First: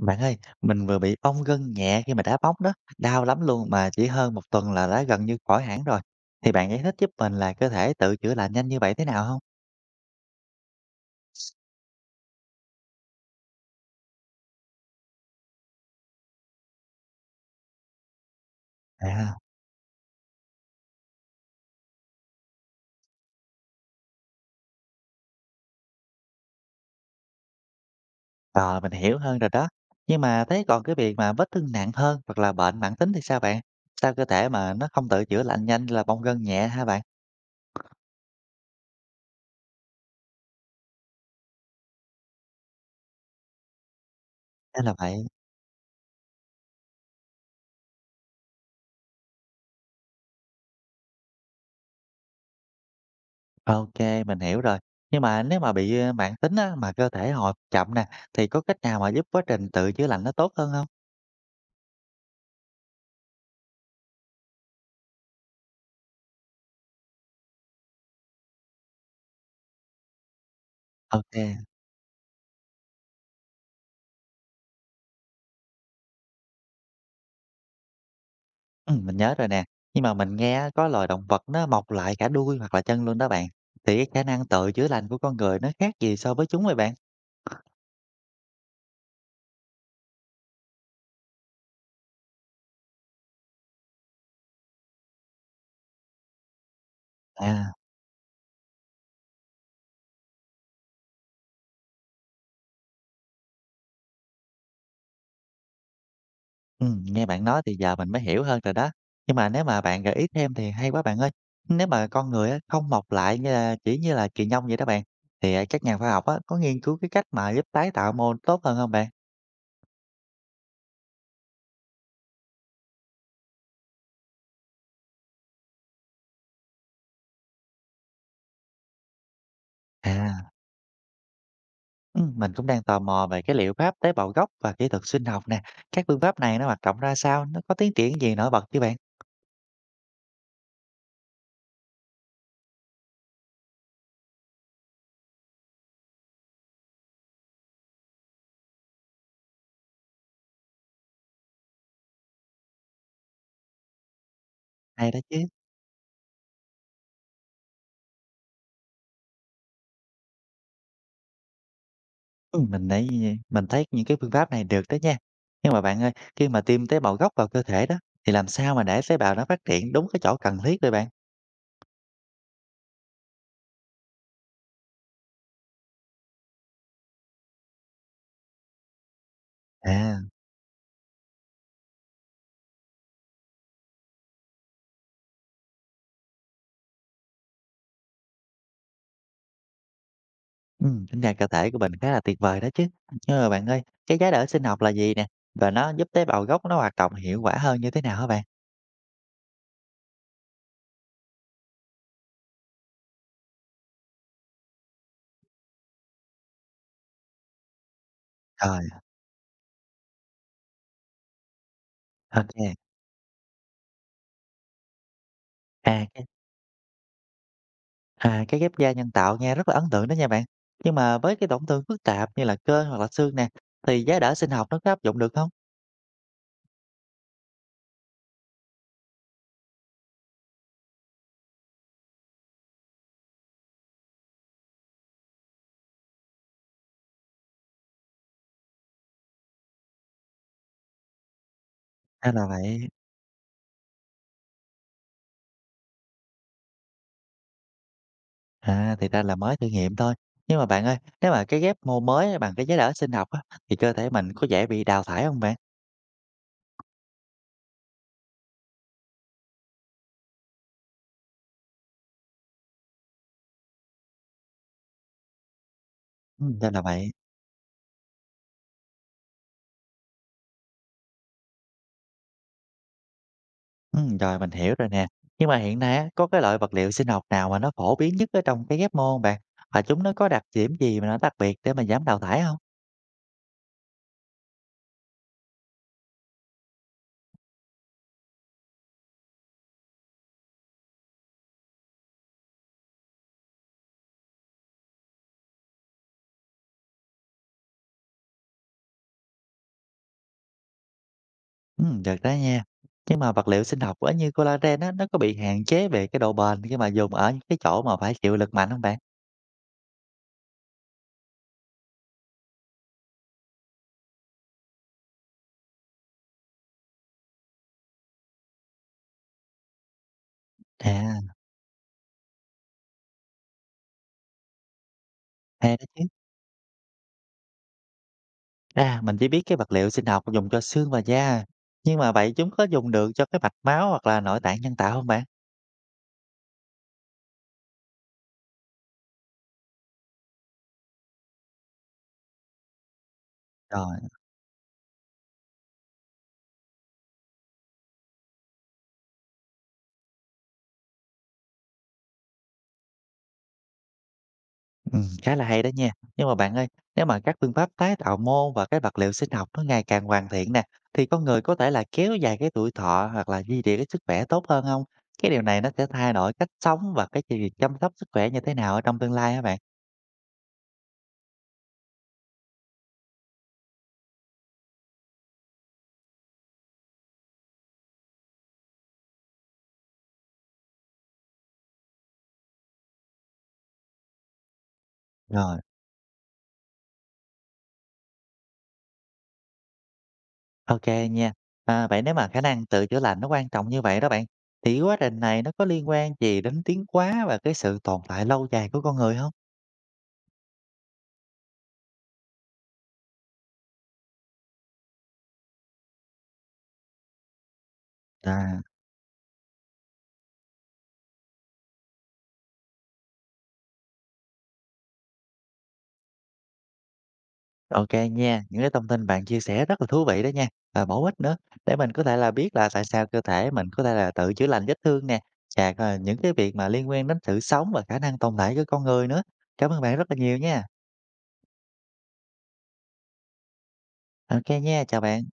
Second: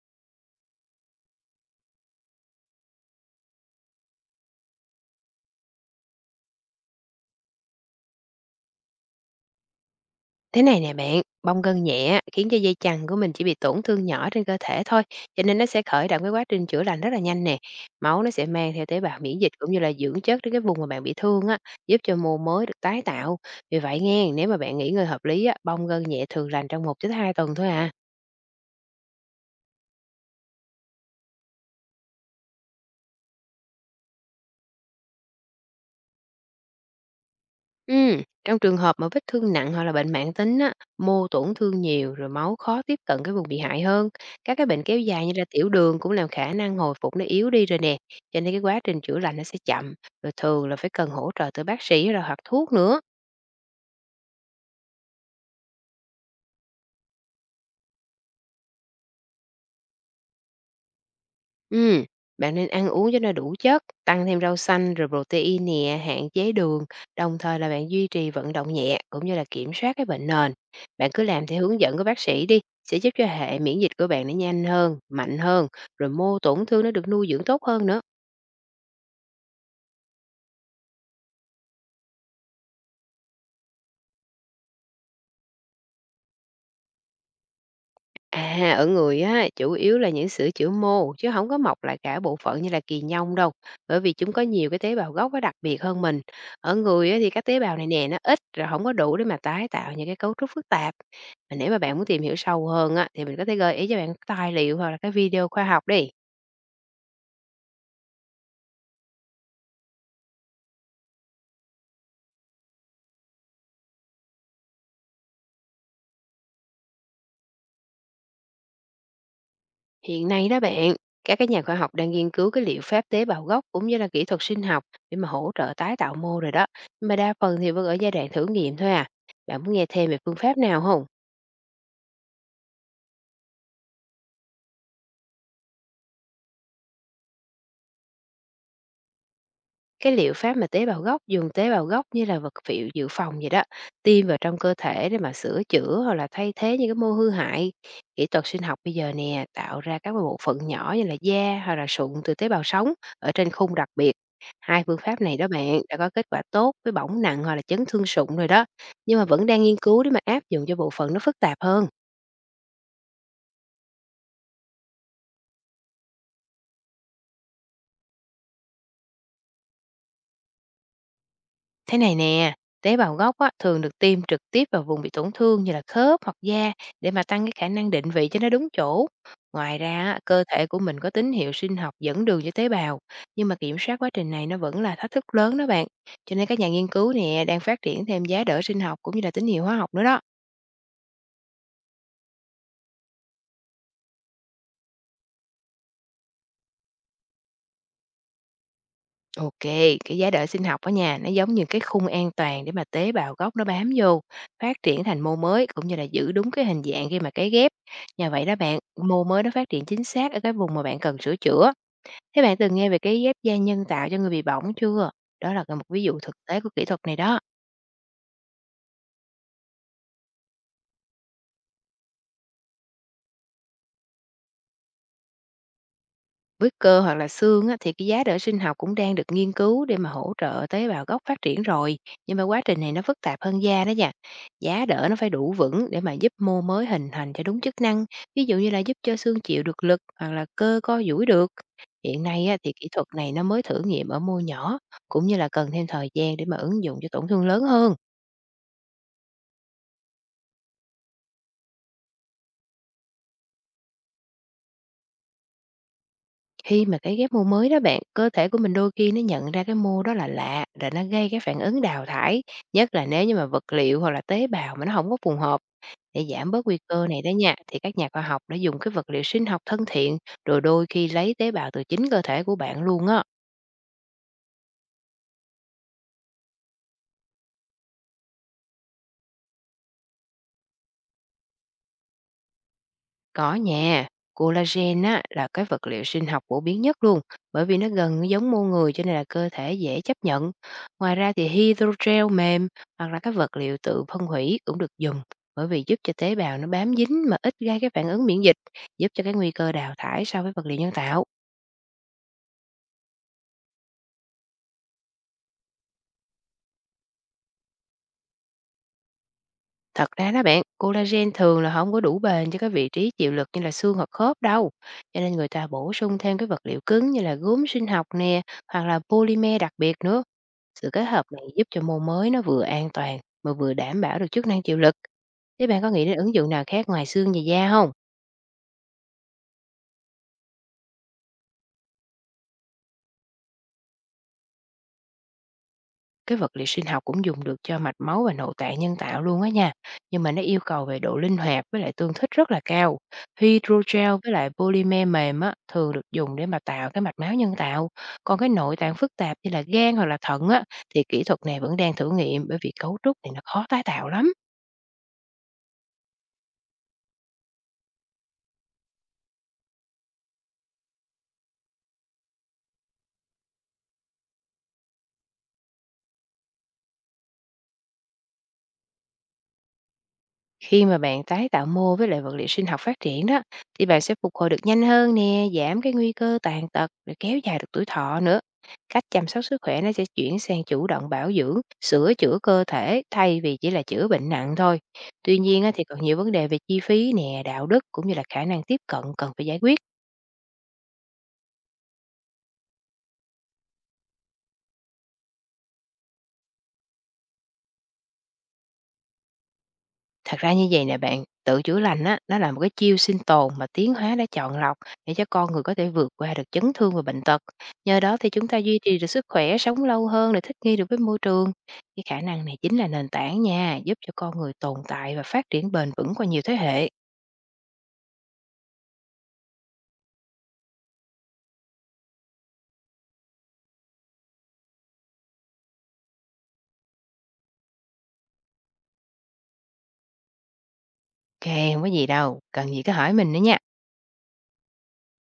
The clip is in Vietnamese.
Bạn ơi, mình vừa bị bong gân nhẹ khi mà đá bóng đó, đau lắm luôn mà chỉ hơn một tuần là đã gần như khỏi hẳn rồi. Thì bạn giải thích giúp mình là cơ thể tự chữa lành nhanh như vậy thế nào không? Thế này nè bạn, bong gân nhẹ khiến cho dây chằng của mình chỉ bị tổn thương nhỏ trên cơ thể thôi, cho nên nó sẽ khởi động cái quá trình chữa lành rất là nhanh nè. Máu nó sẽ mang theo tế bào À, miễn dịch cũng như là dưỡng chất đến cái vùng mà bạn bị thương á, giúp cho mô mới được tái tạo. Vì vậy nghe, nếu mà bạn nghỉ ngơi hợp lý á, bong gân nhẹ thường lành trong 1 đến 2 tuần thôi à. rồi mình hiểu hơn rồi đó. Nhưng mà thấy còn cái việc mà vết thương nặng hơn hoặc là bệnh mãn tính thì sao bạn? Sao cơ thể mà nó không tự chữa lành nhanh là bong gân nhẹ hả bạn? Trong trường hợp mà vết thương nặng hoặc là bệnh mãn tính á, mô tổn thương nhiều rồi máu khó tiếp cận cái vùng bị hại hơn. Các cái Thế bệnh là kéo vậy. dài như là tiểu đường cũng làm khả năng hồi phục nó yếu đi rồi nè. Cho nên cái quá trình chữa lành nó sẽ chậm, rồi thường là phải cần hỗ trợ từ bác sĩ rồi hoặc thuốc nữa. OK, mình hiểu rồi. Nhưng mà nếu mà bị mãn tính á, mà cơ thể hồi phục chậm nè, thì có cách nào mà giúp quá trình tự chữa lành nó tốt hơn không? Ừm, Bạn nên ăn uống cho nó đủ chất, tăng thêm rau xanh rồi protein nè, hạn chế đường, đồng thời là bạn duy trì vận động nhẹ cũng như là kiểm soát cái bệnh nền. Bạn cứ làm theo OK. hướng dẫn của bác sĩ đi, sẽ giúp cho hệ miễn dịch của bạn nó nhanh hơn, mạnh hơn, rồi mô tổn thương nó được nuôi dưỡng tốt hơn nữa. Mình nhớ rồi nè, nhưng mà mình nghe có loài động vật nó mọc lại cả đuôi hoặc là chân luôn đó bạn, thì cái khả năng tự chữa lành của con người nó khác gì so với chúng vậy bạn? À, ở người á, chủ yếu là những sữa chữa mô chứ không có mọc lại cả bộ phận như là kỳ nhông đâu, bởi vì chúng có nhiều cái tế bào gốc nó đặc biệt hơn mình. Ở người á, thì các tế À, bào này nè, nó ít rồi không có đủ để mà tái tạo những cái cấu trúc phức tạp. Mà nếu mà bạn muốn tìm hiểu sâu hơn á, thì mình có thể gợi ý cho bạn cái tài liệu hoặc là cái video khoa học đi. Nghe bạn nói thì giờ mình mới hiểu hơn rồi đó, nhưng mà nếu mà bạn gợi ý thêm thì hay quá bạn ơi. Nếu mà con người á, không mọc lại như là kỳ nhông vậy đó bạn, thì, à, các nhà khoa học á, có nghiên cứu cái cách mà giúp tái tạo mô tốt hơn không bạn? Hiện nay đó bạn, các cái nhà khoa học đang nghiên cứu cái liệu pháp tế bào gốc cũng như là kỹ thuật sinh học để mà hỗ trợ tái tạo mô rồi đó, nhưng mà đa phần thì vẫn ở giai đoạn thử nghiệm thôi à. Bạn muốn nghe thêm về phương À, pháp nào không? Mình cũng đang tò mò về cái liệu pháp tế bào gốc và kỹ thuật sinh học nè, các phương pháp này nó hoạt động ra sao, nó có tiến triển gì nổi bật chứ bạn? Cái liệu pháp mà tế bào gốc, dùng tế bào gốc như là vật liệu dự phòng vậy đó, tiêm vào trong cơ thể để mà sửa chữa hoặc là thay thế những cái mô hư hại. Kỹ thuật sinh học bây giờ nè, tạo ra các bộ phận nhỏ như là da hoặc là sụn từ tế bào sống ở trên khung đặc biệt. Hai phương Hay đó pháp này chứ. đó bạn đã có kết quả tốt với bỏng nặng hoặc là chấn thương sụn rồi đó, nhưng mà vẫn đang nghiên cứu để mà áp dụng cho bộ phận nó phức tạp hơn. Ừm, mình thấy mình thấy những cái phương pháp này được đó nha. Nhưng mà bạn ơi, khi mà tiêm tế bào gốc vào cơ thể đó, thì làm sao mà để tế bào nó phát triển đúng cái chỗ cần thiết vậy bạn? Thế này nè, tế bào gốc á, thường được tiêm trực tiếp vào vùng bị tổn thương như là khớp hoặc da để mà tăng cái khả năng định vị cho nó đúng chỗ. Ngoài ra, á, À, cơ thể của mình có tín hiệu sinh học dẫn đường cho tế bào, nhưng mà kiểm soát quá trình này nó vẫn là thách thức lớn đó bạn. Cho nên các nhà nghiên cứu nè đang phát triển thêm giá đỡ sinh học cũng như là tín hiệu hóa học nữa đó. Tính ra cơ thể của mình khá là tuyệt vời đó chứ. Nhưng mà bạn ơi, cái giá đỡ sinh học là gì nè? Và nó giúp tế bào gốc nó hoạt động hiệu quả hơn như thế nào hả bạn? OK, cái giá đỡ sinh học ở nhà nó giống như cái khung an toàn để mà tế bào gốc nó bám vô, phát triển thành mô mới cũng như là giữ đúng cái hình dạng khi mà cấy ghép. Nhờ vậy đó bạn, Rồi, mô mới nó phát triển chính xác ở cái vùng mà bạn cần sửa chữa. Thế bạn OK. từng nghe về cấy ghép da nhân tạo cho người bị bỏng chưa? Đó là một ví À, dụ cái thực tế của kỹ thuật này đó. à, cái ghép da nhân tạo nghe rất là ấn tượng đó nha bạn. Nhưng mà với cái tổn thương phức tạp như là cơ hoặc là xương nè, thì giá đỡ sinh học nó có áp dụng được không? Với cơ hoặc là xương á, thì cái giá đỡ sinh học cũng đang được nghiên cứu để mà hỗ trợ tế bào gốc phát triển rồi, nhưng mà quá trình này nó phức tạp hơn da đó nha. Giá đỡ nó phải đủ vững để mà giúp mô mới hình thành cho đúng chức năng, ví dụ như là giúp cho xương chịu được lực hoặc là cơ co duỗi được. Hiện hay là nay á, thì vậy. kỹ thuật này nó mới thử nghiệm ở mô nhỏ, cũng như là cần thêm thời gian để mà ứng dụng cho tổn thương lớn hơn. À, thì ra là mới thử nghiệm thôi. Nhưng mà bạn ơi, nếu mà cái ghép mô mới bằng cái giá đỡ sinh học á, thì cơ thể mình có dễ bị đào thải không bạn? Khi mà cái ghép mô mới đó bạn, cơ thể của mình đôi khi nó nhận ra cái mô đó là lạ, rồi nó gây cái phản ứng đào thải, nhất là nếu như mà vật liệu hoặc là tế bào mà nó không có phù hợp. Để Ừ, giảm bớt nên nguy là cơ vậy. này đó nha, thì các nhà khoa học đã dùng cái vật liệu sinh học thân thiện, rồi đôi khi lấy tế bào từ chính cơ thể của bạn luôn á. Ừ, rồi mình hiểu rồi nè. Nhưng mà hiện nay á, có cái loại vật liệu sinh học nào mà nó phổ biến nhất ở trong cái ghép mô không bạn? Và chúng nó có đặc điểm gì mà nó đặc biệt để mà giảm đào thải không? Có nha, collagen á, là cái vật liệu sinh học phổ biến nhất luôn, bởi vì nó gần giống mô người cho nên là cơ thể dễ chấp nhận. Ngoài ra thì hydrogel mềm hoặc là các vật liệu tự phân hủy cũng được dùng, bởi vì giúp cho tế bào nó bám dính mà ít gây cái phản ứng miễn dịch, giúp cho cái nguy cơ đào thải so với vật liệu nhân tạo. Ừ, được đó nha. Nhưng mà vật liệu sinh học á, như collagen á, nó có bị hạn chế về cái độ bền khi mà dùng ở những cái chỗ mà phải chịu lực mạnh không bạn? Thật ra đó bạn, collagen thường là không có đủ bền cho các vị trí chịu lực như là xương hoặc khớp đâu. Cho nên người ta bổ sung thêm cái vật liệu cứng như là gốm sinh học nè, hoặc là polymer đặc biệt nữa. Sự kết hợp À, này giúp cho môn mới nó vừa an toàn mà vừa đảm bảo được chức năng chịu lực. Thế hay bạn đó có chứ. nghĩ đến ứng dụng nào khác ngoài xương và da không? À, mình chỉ biết cái vật liệu sinh học dùng cho xương và da, nhưng mà vậy chúng có dùng được cho cái mạch máu hoặc là nội tạng nhân tạo không bạn? Cái vật liệu sinh học cũng dùng được cho mạch máu và nội tạng nhân tạo luôn á nha, nhưng mà nó yêu cầu về độ linh hoạt với lại tương thích rất là cao. Rồi, Hydrogel với lại polymer mềm á, thường được dùng để mà tạo cái mạch máu nhân tạo, còn cái nội tạng phức tạp như là gan hoặc là thận á, thì kỹ thuật này vẫn đang thử nghiệm bởi vì cấu trúc thì nó khó tái tạo lắm. ừ, khá là hay đó nha. Nhưng mà bạn ơi, nếu mà các phương pháp tái tạo mô và cái vật liệu sinh học nó ngày càng hoàn thiện nè, thì con người có thể là kéo dài cái tuổi thọ hoặc là duy trì cái sức khỏe tốt hơn không? Cái điều này nó sẽ thay đổi cách sống và cái việc chăm sóc sức khỏe như thế nào ở trong tương lai hả bạn? Khi mà bạn tái tạo mô với lại vật liệu sinh học phát triển đó, thì bạn sẽ phục hồi được nhanh hơn nè, giảm cái nguy cơ tàn tật, rồi kéo dài được tuổi thọ nữa. Cách chăm sóc sức khỏe nó sẽ chuyển sang chủ động bảo dưỡng, sửa chữa cơ thể thay vì chỉ là chữa bệnh nặng thôi. Tuy Rồi. nhiên á, thì còn nhiều vấn đề về chi phí nè, đạo đức cũng như là khả năng tiếp cận cần phải giải quyết. OK nha. À, vậy nếu mà khả năng tự chữa lành nó quan trọng như vậy đó bạn, thì quá trình này nó có liên quan gì đến tiến hóa và cái sự tồn tại lâu dài của con người không? Thật ra như vậy nè bạn, tự chữa lành á, nó là một cái chiêu sinh tồn mà tiến hóa đã chọn lọc để cho con người có thể vượt qua được chấn thương và bệnh tật. Nhờ đó thì chúng ta À, duy trì được sức khỏe, sống lâu hơn để thích nghi được với môi trường. Cái khả năng này chính là nền tảng nha, giúp cho con người tồn tại và phát triển bền vững qua nhiều thế hệ. ô nha, những cái thông tin bạn chia sẻ rất là thú vị đó nha, và bổ ích nữa, để mình có thể là biết là tại sao cơ thể mình có thể là tự chữa lành vết thương nè, và, à, những cái việc mà liên quan đến sự sống và khả năng tồn tại của con người nữa. Cảm ơn bạn rất là nhiều nha. OK, không có gì đâu, cần gì cứ hỏi mình nữa nha. OK nha, chào bạn.